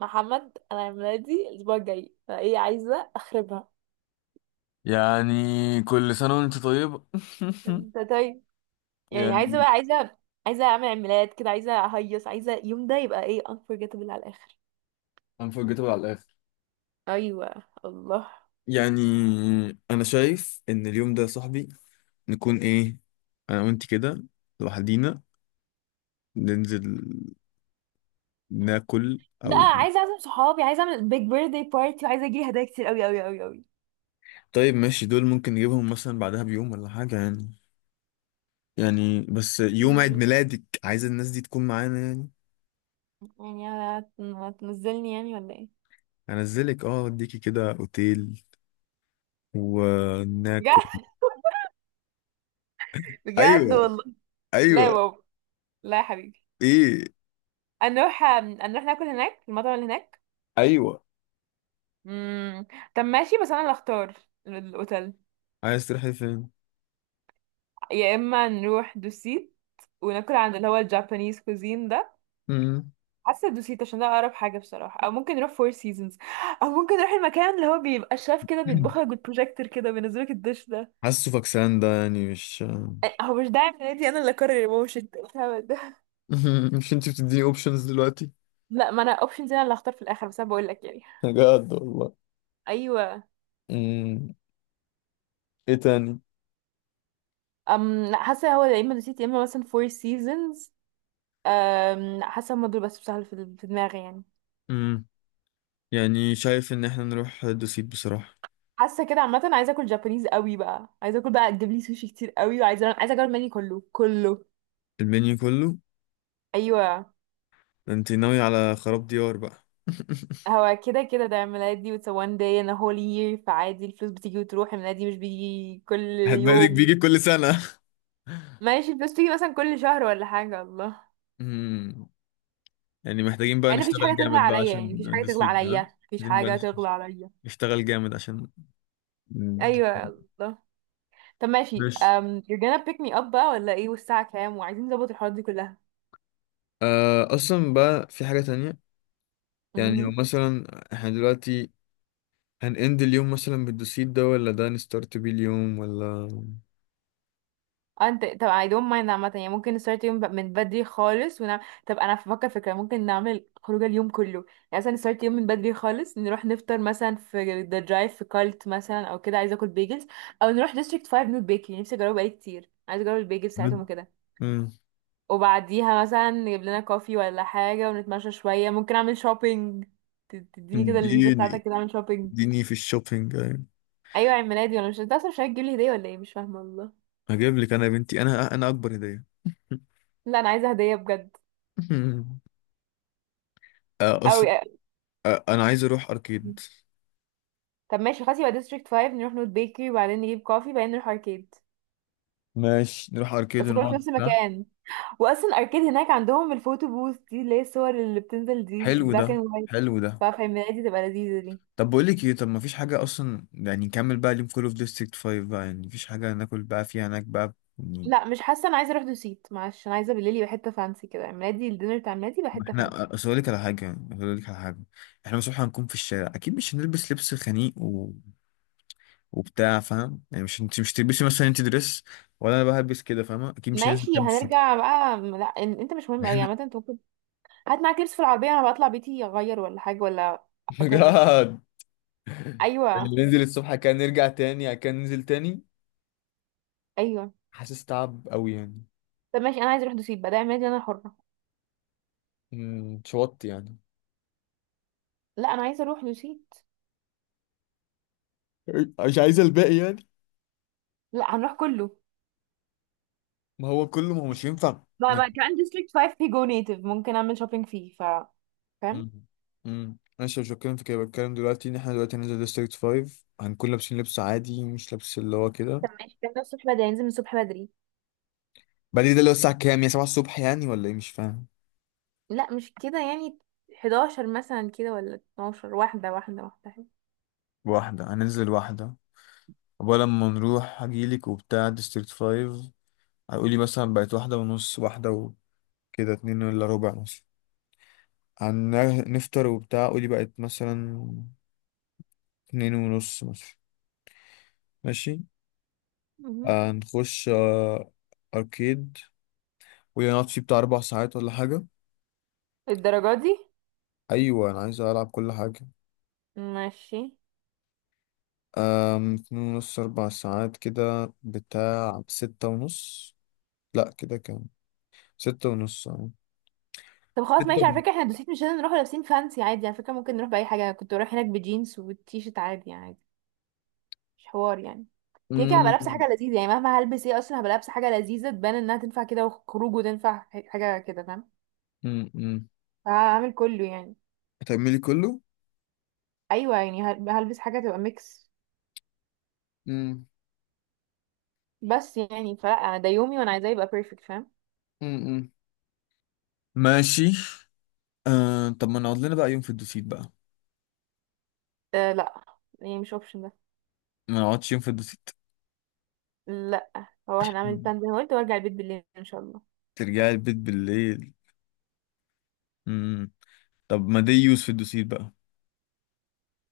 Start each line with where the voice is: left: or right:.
right: محمد، انا عيد ميلادي الاسبوع الجاي، فايه عايزه اخربها.
left: يعني كل سنة وانت طيب.
right: انت طيب. يعني عايزه
left: يعني
right: بقى، عايزه اعمل عيد ميلاد كده، عايزه اهيص، عايزه اليوم ده يبقى ايه، unforgettable على الاخر.
left: انفورجيتابل على الآخر.
right: ايوه الله.
left: يعني أنا شايف إن اليوم ده يا صاحبي نكون إيه، أنا وأنت كده لوحدينا ننزل ناكل
right: لا،
left: أو.
right: عايزه اعزم صحابي، عايزه اعمل بيج بيرثدي بارتي، وعايزه اجيلي هدايا كتير قوي قوي قوي قوي.
left: طيب ماشي، دول ممكن نجيبهم مثلا بعدها بيوم ولا حاجة يعني. يعني بس يوم عيد
right: مم.
left: ميلادك عايز الناس دي تكون معانا يعني.
right: يعني هتنزلني يعني ولا ايه؟
left: هنزلك، اه، اوديكي كده اوتيل وناكل.
right: بجد. بجد
left: ايوه،
right: والله. لا يا
left: ايوه.
right: بابا. لا يا حبيبي.
left: ايه.
right: هنروح هنروح ناكل هناك في المطعم اللي هناك.
left: ايوه،
right: مم. طب ماشي، بس انا اللي اختار الاوتيل.
left: عايز تروحي فين؟
right: يا اما نروح دوسيت وناكل عند اللي هو الجابانيز كوزين ده. حاسه دوسيت عشان ده اقرب حاجه بصراحه، او ممكن نروح فور سيزونز، او ممكن نروح المكان اللي هو بيبقى الشاف كده بيطبخ لك بالبروجيكتور كده، بينزل لك الدش ده.
left: حاسه فاكسان ده يعني مش.
right: أه، هو مش داعي من نادي، انا اللي اقرر يا ماما، مش انت الهبل ده.
left: مش انت بتديني اوبشنز دلوقتي؟
right: لا، ما انا اوبشنز، انا اللي هختار في الاخر، بس انا بقول لك يعني.
left: بجد والله.
right: ايوه.
left: امم. ايه تاني؟
right: ام، لا، حاسه هو يا اما دوسيت يا اما مثلا فور سيزونز. حاسه هما دول بس بسهل في دماغي يعني.
left: امم يعني شايف ان احنا نروح دوسيت بصراحة.
right: حاسه كده عامه، عايزه اكل جابانيز قوي بقى، عايزه اكل بقى، تجيب لي سوشي كتير قوي، وعايزه اجرب المنيو كله كله.
left: المنيو كله؟
right: ايوه.
left: ده انت ناوي على خراب ديار بقى.
right: هو كده كده، ده عيد ميلادي، it's a one day and a whole year، فعادي، الفلوس بتيجي وتروح، عيد ميلادي مش بيجي كل
left: هتبادك
right: يوم.
left: بيجي كل سنة.
right: ماشي، الفلوس بتيجي مثلا كل شهر ولا حاجه، الله.
left: امم يعني محتاجين بقى
right: مع ان مفيش
left: نشتغل
right: حاجه تغلى
left: جامد بقى
right: عليا يعني،
left: عشان
right: مفيش حاجه تغلى
left: دوسيت ده.
right: عليا، مفيش
left: عايزين بقى
right: حاجه تغلى عليا.
left: نشتغل جامد عشان. مم.
right: ايوه الله. طب ماشي،
left: ماشي.
right: you're gonna pick me up بقى ولا ايه؟ والساعه كام؟ وعايزين نظبط الحوارات دي
left: اصلا بقى في حاجة تانية يعني، هو
right: كلها.
left: مثلا احنا دلوقتي هنأند اليوم مثلا بالدوسيت ده، ولا ده نستارت بيه اليوم، ولا.
right: اه انت، طب، I don't mind عامة يعني، ممكن نستارت يوم من بدري خالص ونعمل. طب انا بفكر فكرة، ممكن نعمل خروجة اليوم كله. يعني مثلا نستارت يوم من بدري خالص، نروح نفطر مثلا في ذا درايف في كارلت مثلا او كده، عايزة اكل بيجلز. او نروح ديستريكت 5 نوت بيكري، نفسي اجربه بقالي كتير، عايزة اجرب البيجلز بتاعتهم
left: بد-
right: وكده.
left: مم.
right: وبعديها مثلا نجيب لنا كوفي ولا حاجة، ونتمشى شوية، ممكن اعمل شوبينج. تديني كده الفيزا
left: اديني
right: بتاعتك كده اعمل شوبينج.
left: اديني في الشوبينج أيوة.
right: ايوه، عيد ميلادي. ولا مش، انت اصلا مش هتجيب لي هدية ولا ايه؟ مش فاهمة والله.
left: هجيب لك انا يا بنتي، انا اكبر هدية.
right: لا، انا عايزة هدية بجد.
left: اصل.
right: اوي.
left: انا عايز اروح اركيد.
right: طب ماشي خلاص، يبقى ديستريكت 5 نروح نوت بيكري، وبعدين نجيب كوفي، وبعدين نروح اركيد.
left: ماشي، نروح اركيد
right: بس كله في
left: ونقعد
right: نفس
left: ده.
right: المكان. واصلا اركيد هناك عندهم الفوتو بوث دي، اللي هي الصور اللي بتنزل دي
left: حلو ده،
right: البلاك اند وايت.
left: حلو ده.
right: ففي الميلاد دي تبقى لذيذة دي.
left: طب بقول لك ايه، طب ما فيش حاجه اصلا، يعني نكمل بقى اليوم كله في ديستريكت 5 بقى، يعني مفيش حاجه ناكل بقى فيها هناك بقى يعني.
right: لا، مش حاسة، انا عايزة اروح دوسيت معلش، انا عايزة بالليل يبقى حتة فانسي كده، ميلادي، الدينر بتاع ميلادي يبقى
left: ما
right: حتة فانسي.
left: احنا اصل اقول لك على حاجه، اقول لك على حاجه. احنا مش هنكون في الشارع اكيد، مش هنلبس لبس خنيق وبتاع فاهم يعني، مش انت مش تلبسي مثلا انت دريس، ولا انا بقى هلبس كده فاهمه، اكيد مش هننزل
right: ماشي
left: كام الصبح.
right: هنرجع بقى. لا انت مش مهم قوي
left: احنا.
right: عامة، انت ممكن هات معاك لبس في العربية، انا بطلع بيتي اغير ولا حاجة ولا whatever.
left: بجد.
right: ايوه.
left: اللي ننزل الصبح كان نرجع تاني كان ننزل تاني.
right: ايوه.
left: حاسس تعب قوي يعني.
right: طب ماشي، انا عايزة اروح دوسيت بقى، ده ميلادي انا حرة.
left: اتشوطت يعني.
right: لا، انا عايزة اروح دوسيت.
left: مش عايز الباقي يعني.
right: لا، هنروح كله.
left: ما هو كله، ما هو مش ينفع.
right: ما كمان ديستريكت 5 فيه جو نيتيف ممكن اعمل شوبينج فيه، ف فاهم.
left: امم ماشي، مش بتكلم في كده، بتكلم دلوقتي ان احنا دلوقتي هننزل ديستريكت 5 هنكون لابسين لبس عادي مش لبس اللي هو كده.
right: طب ماشي، كان ده الصبح بدري، ننزل من الصبح بدري.
left: بعدين ده اللي هو الساعة كام؟ يا 7 الصبح يعني، ولا ايه مش فاهم.
right: لا، مش كده يعني. 11 مثلا كده ولا 12، واحدة واحدة واحدة.
left: واحدة، هننزل واحدة. أول لما نروح هجيلك وبتاع ديستريكت 5، هيقولي مثلا بقت واحدة ونص، واحدة وكده اتنين إلا ربع مثلا هنفطر، وبتاع قولي بقت مثلا اتنين ونص مثلا. ماشي.
right: مهم.
left: هنخش أركيد ونقعد فيه بتاع 4 ساعات ولا حاجة.
right: الدرجات دي
left: ايوه انا عايز العب كل حاجه.
right: ماشي.
left: اتنين ونص، 4 ساعات، كده بتاع ستة ونص. لا كده كام؟ ستة ونص، اه.
right: طب خلاص
left: ستة
right: ماشي، على
left: ونص.
right: فكرة احنا دوسيت مش لازم نروح لابسين فانسي عادي، على فكرة ممكن نروح بأي حاجة، أنا كنت بروح هناك بجينز وتيشرت عادي يعني. مش حوار يعني. كده كده هبقى
left: أمم،
right: لابسة حاجة لذيذة يعني، مهما هلبس ايه أصلا هبقى لابسة حاجة لذيذة، تبان إنها تنفع كده وخروج وتنفع حاجة كده، فاهم؟
left: أمم، أمم.
right: هعمل كله يعني.
left: هتعملي كله.
right: ايوه يعني هلبس حاجه تبقى ميكس.
left: أمم،
right: بس يعني، فلا، انا ده يومي، وانا عايزاه يبقى بيرفكت، فاهم؟
left: أمم، أمم. ماشي. طب ما نقعد لنا بقى يوم في الدوسيت بقى.
right: آه لا. يعني مش اوبشن ده.
left: ما نقعدش يوم في الدوسيت.
right: لا، هو هنعمل
left: أمم.
right: بلان زي ما قلت، وارجع البيت بالليل ان شاء الله.
left: ترجعي البيت بالليل. أمم. طب ما دي يوز في الدوسيت بقى.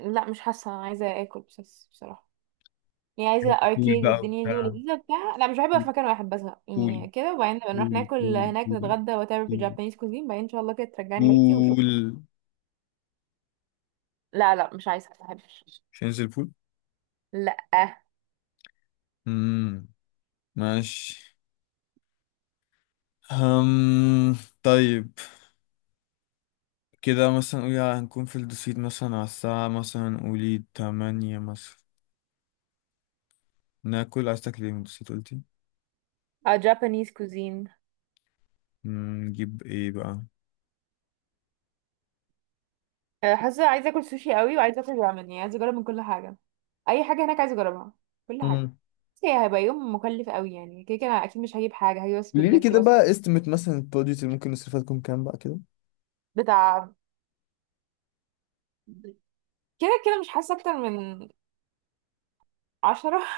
right: لا، مش حاسه، انا عايزه اكل بس بصراحه. يعني عايزه
left: بول
right: اركيد
left: بقى
right: والدنيا دي
left: وبتاع.
right: ولذيذه بتاع، لا مش بحب أبقى
left: بول،
right: في مكان واحد بزهق
left: بول،
right: يعني كده، وبعدين نبقى نروح
left: بول،
right: ناكل
left: بول،
right: هناك
left: بول،
right: نتغدى وات ايفر في
left: بول.
right: جابانيز كوزين، بعدين ان شاء الله كده ترجعني بيتي وشكرا.
left: بول.
right: لا لا، مش عايزه، ما بحبش.
left: مش هننزل بول.
right: لا.
left: امم ماشي. هم طيب. كده مثلا قولي هنكون في الدوسيت مثلا على الساعة مثلا قولي 8 مثلا. ناكل، عايز تاكل ايه من الدوسيت قلتي؟
right: اه، جابانيز كوزين.
left: نجيب ايه بقى؟
right: آه، حاسه عايزه اكل سوشي قوي، وعايزه اكل رامن، يعني عايزه اجرب من كل حاجه، اي حاجه هناك عايزه اجربها، كل حاجه.
left: امم
right: بس هي هيبقى يوم مكلف قوي يعني، كده كده انا اكيد مش هجيب حاجه، هجيب بس
left: قولي لي
right: بالليب
left: كده
right: جلوس
left: بقى استمت مثلا البادجت اللي ممكن نصرفها تكون كام بقى كده.
right: بتاع. كده كده مش حاسه اكتر من 10.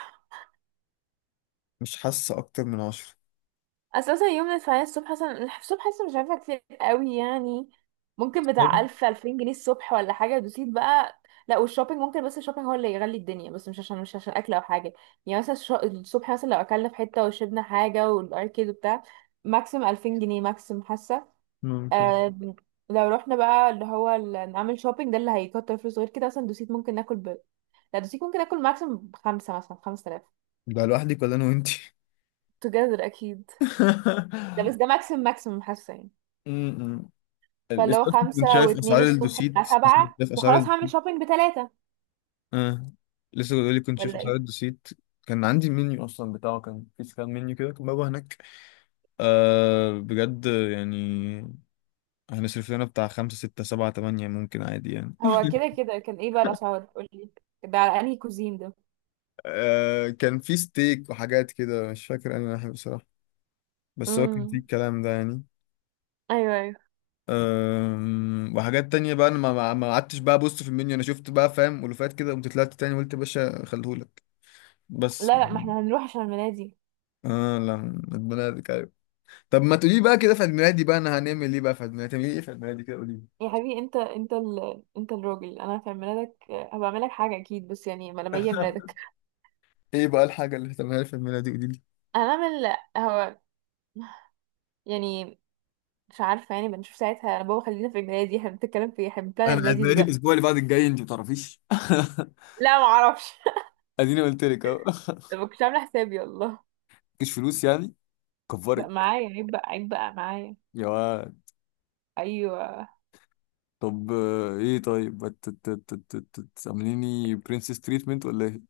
left: مش حاسة أكتر من 10.
right: اساسا يوم الفعالية الصبح اصلا، الصبح اصلا مش عارفة، كتير قوي يعني، ممكن
left: طب
right: بتاع 1000 2000 جنيه الصبح ولا حاجة، دوسيت بقى. لا، والشوبينج ممكن، بس الشوبينج هو اللي يغلي الدنيا، بس مش عشان اكل او حاجة. يعني مثلا الصبح، مثلا لو اكلنا في حتة وشربنا حاجة والاركيد وبتاع، ماكسيم 2000 جنيه ماكسيم حاسة.
left: ممكن،
right: آم، لو رحنا بقى اللي هو نعمل شوبينج، ده اللي هيكتر فلوس غير كده، مثلا دوسيت ممكن ناكل. لا، دوسيت ممكن ناكل ماكسيم بخمسة مثلا، 5000.
left: ده لوحدك ولا أنا وأنتي؟
right: together اكيد. ده بس، ده ماكسيم، ماكسيم حاسة يعني.
left: امم
right: فاللي
left: لسه
right: هو
left: أصلا كنت
right: خمسة
left: شايف
right: واتنين
left: أسعار
right: الصبح
left: الدوسيت.
right: بتاع
left: لسه كنت
right: سبعة،
left: شايف أسعار
right: وخلاص هعمل
left: الدوسيت.
right: شوبينج بتلاتة.
left: اه. لسه بيقول لي كنت شايف
right: ولا
left: اسعار
right: ايه؟
left: الدوسيت. كان عندي المنيو اصلا بتاعه، كان في سكان منيو كده كان بابا هناك. آه بجد يعني، هنصرف لنا بتاع خمسة ستة سبعة تمانية ممكن عادي يعني.
right: هو كده كده كان ايه بقى الأسعار، قولي. ده على انهي كوزين ده.
left: آه، كان في ستيك وحاجات كده، مش فاكر انا الحاجة بصراحة، بس هو كان في
right: امم.
left: الكلام ده يعني.
right: ايوه ايوه.
left: وحاجات تانية بقى، انا ما قعدتش بقى ابص في المنيو. انا شفت بقى فاهم، ألوفات كده، قمت طلعت تاني قلت يا باشا خليهولك بس
right: لا لا، ما
left: يعني.
right: احنا هنروح عشان المنادي.
left: اه لا، ربنا يهديك. طب ما تقولي بقى كده في عيد ميلادي بقى انا هنعمل ايه بقى؟ في عيد ميلادي هتعملي ايه في عيد ميلادي كده قولي لي.
right: يا حبيبي، انت انت انت الراجل، انا في عيد ميلادك هبعمل لك حاجه اكيد، بس يعني ما لما يجي عيد ميلادك.
left: ايه بقى الحاجه اللي هتعملها لي في عيد ميلادي؟ قولي لي.
right: هنعمل، هو، يعني، مش عارفه يعني، بنشوف ساعتها. انا بابا خلينا في عيد ميلادي، احنا بنتكلم في إيه؟ احنا بنبلان عيد
left: انا عيد
right: ميلادي
left: ميلادي
right: دلوقتي.
left: الاسبوع اللي بعد الجاي انت ما تعرفيش.
right: لا، ما اعرفش.
left: اديني قلت لك اهو.
right: ما كنتش عامله حسابي والله.
left: مفيش فلوس يعني.
right: لا،
left: كفرك.
right: معايا، عيب بقى، عيب بقى معايا.
left: يا واد.
right: ايوه.
left: طب ايه، طيب تعمليني برنسس تريتمنت ولا ايه؟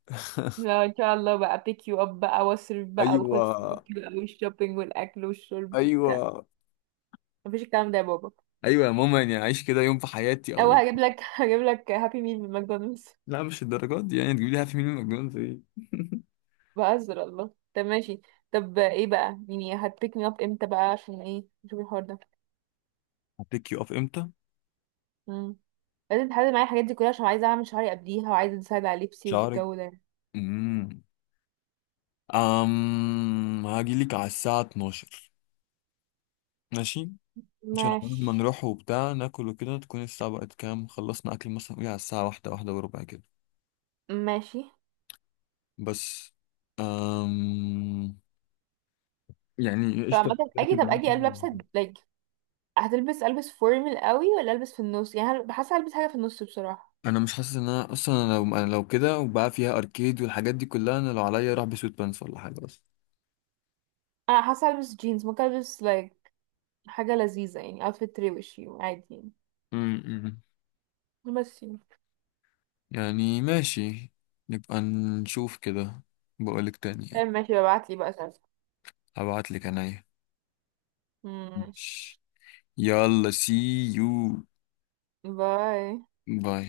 right: لا ان شاء الله بقى، بيك يو اب بقى، واصرف بقى
left: ايوه،
right: وخد فلوس بقى، والشوبينج والاكل والشرب وبتاع.
left: ايوه.
right: مفيش الكلام ده يا بابا.
left: ايوه يا ماما، يعني اعيش كده يوم في حياتي
right: او
left: او.
right: هجيب لك هجيب لك هابي ميل من ماكدونالدز.
left: لا مش الدرجات دي، يعني تجيب لي هابي ميل من ماكدونالدز ايه؟
right: بهزر، الله. طب ماشي. طب ايه بقى. يعني هتبيك مي اب امتى بقى؟ عشان ايه نشوف الحوار ده.
left: هبيك يو اب امتى؟
right: امم. لازم تحدد معايا الحاجات دي كلها، عشان عايزه اعمل شعري قبليها، وعايزه اساعد على لبسي
left: شعرك.
right: والجو ده.
left: امم هاجيلك على الساعة 12. ماشي. عشان عقبال ما
right: ماشي.
left: نروح وبتاع ناكل وكده تكون الساعة بقت كام، خلصنا أكل مثلا قولي على الساعة واحدة، واحدة وربع كده.
right: ماشي.
left: بس. أم يعني
right: طب
left: قشطة
right: عامة اجي،
left: بركب
right: طب
left: معاك.
right: اجي لابسه لايك. هتلبس، البس فورمال قوي ولا البس في النص يعني؟ حاسه البس حاجه في النص بصراحه.
left: أنا مش حاسس إن أنا أصلا أنا لو كده، وبقى فيها أركيد والحاجات دي كلها، أنا لو عليا أروح بسويت بانس ولا حاجة بس.
right: انا حاسه البس جينز، ممكن البس like حاجه لذيذه يعني، outfit روشي عادي
left: أمم.
right: يعني، بس يعني.
left: يعني ماشي، نبقى نشوف كده. بقولك تاني يعني.
right: طيب ماشي، ببعتلي بقى صورة.
left: هبعتلك أنا. ماشي.
right: ماشي.
left: يلا سي يو.
right: باي.
left: باي.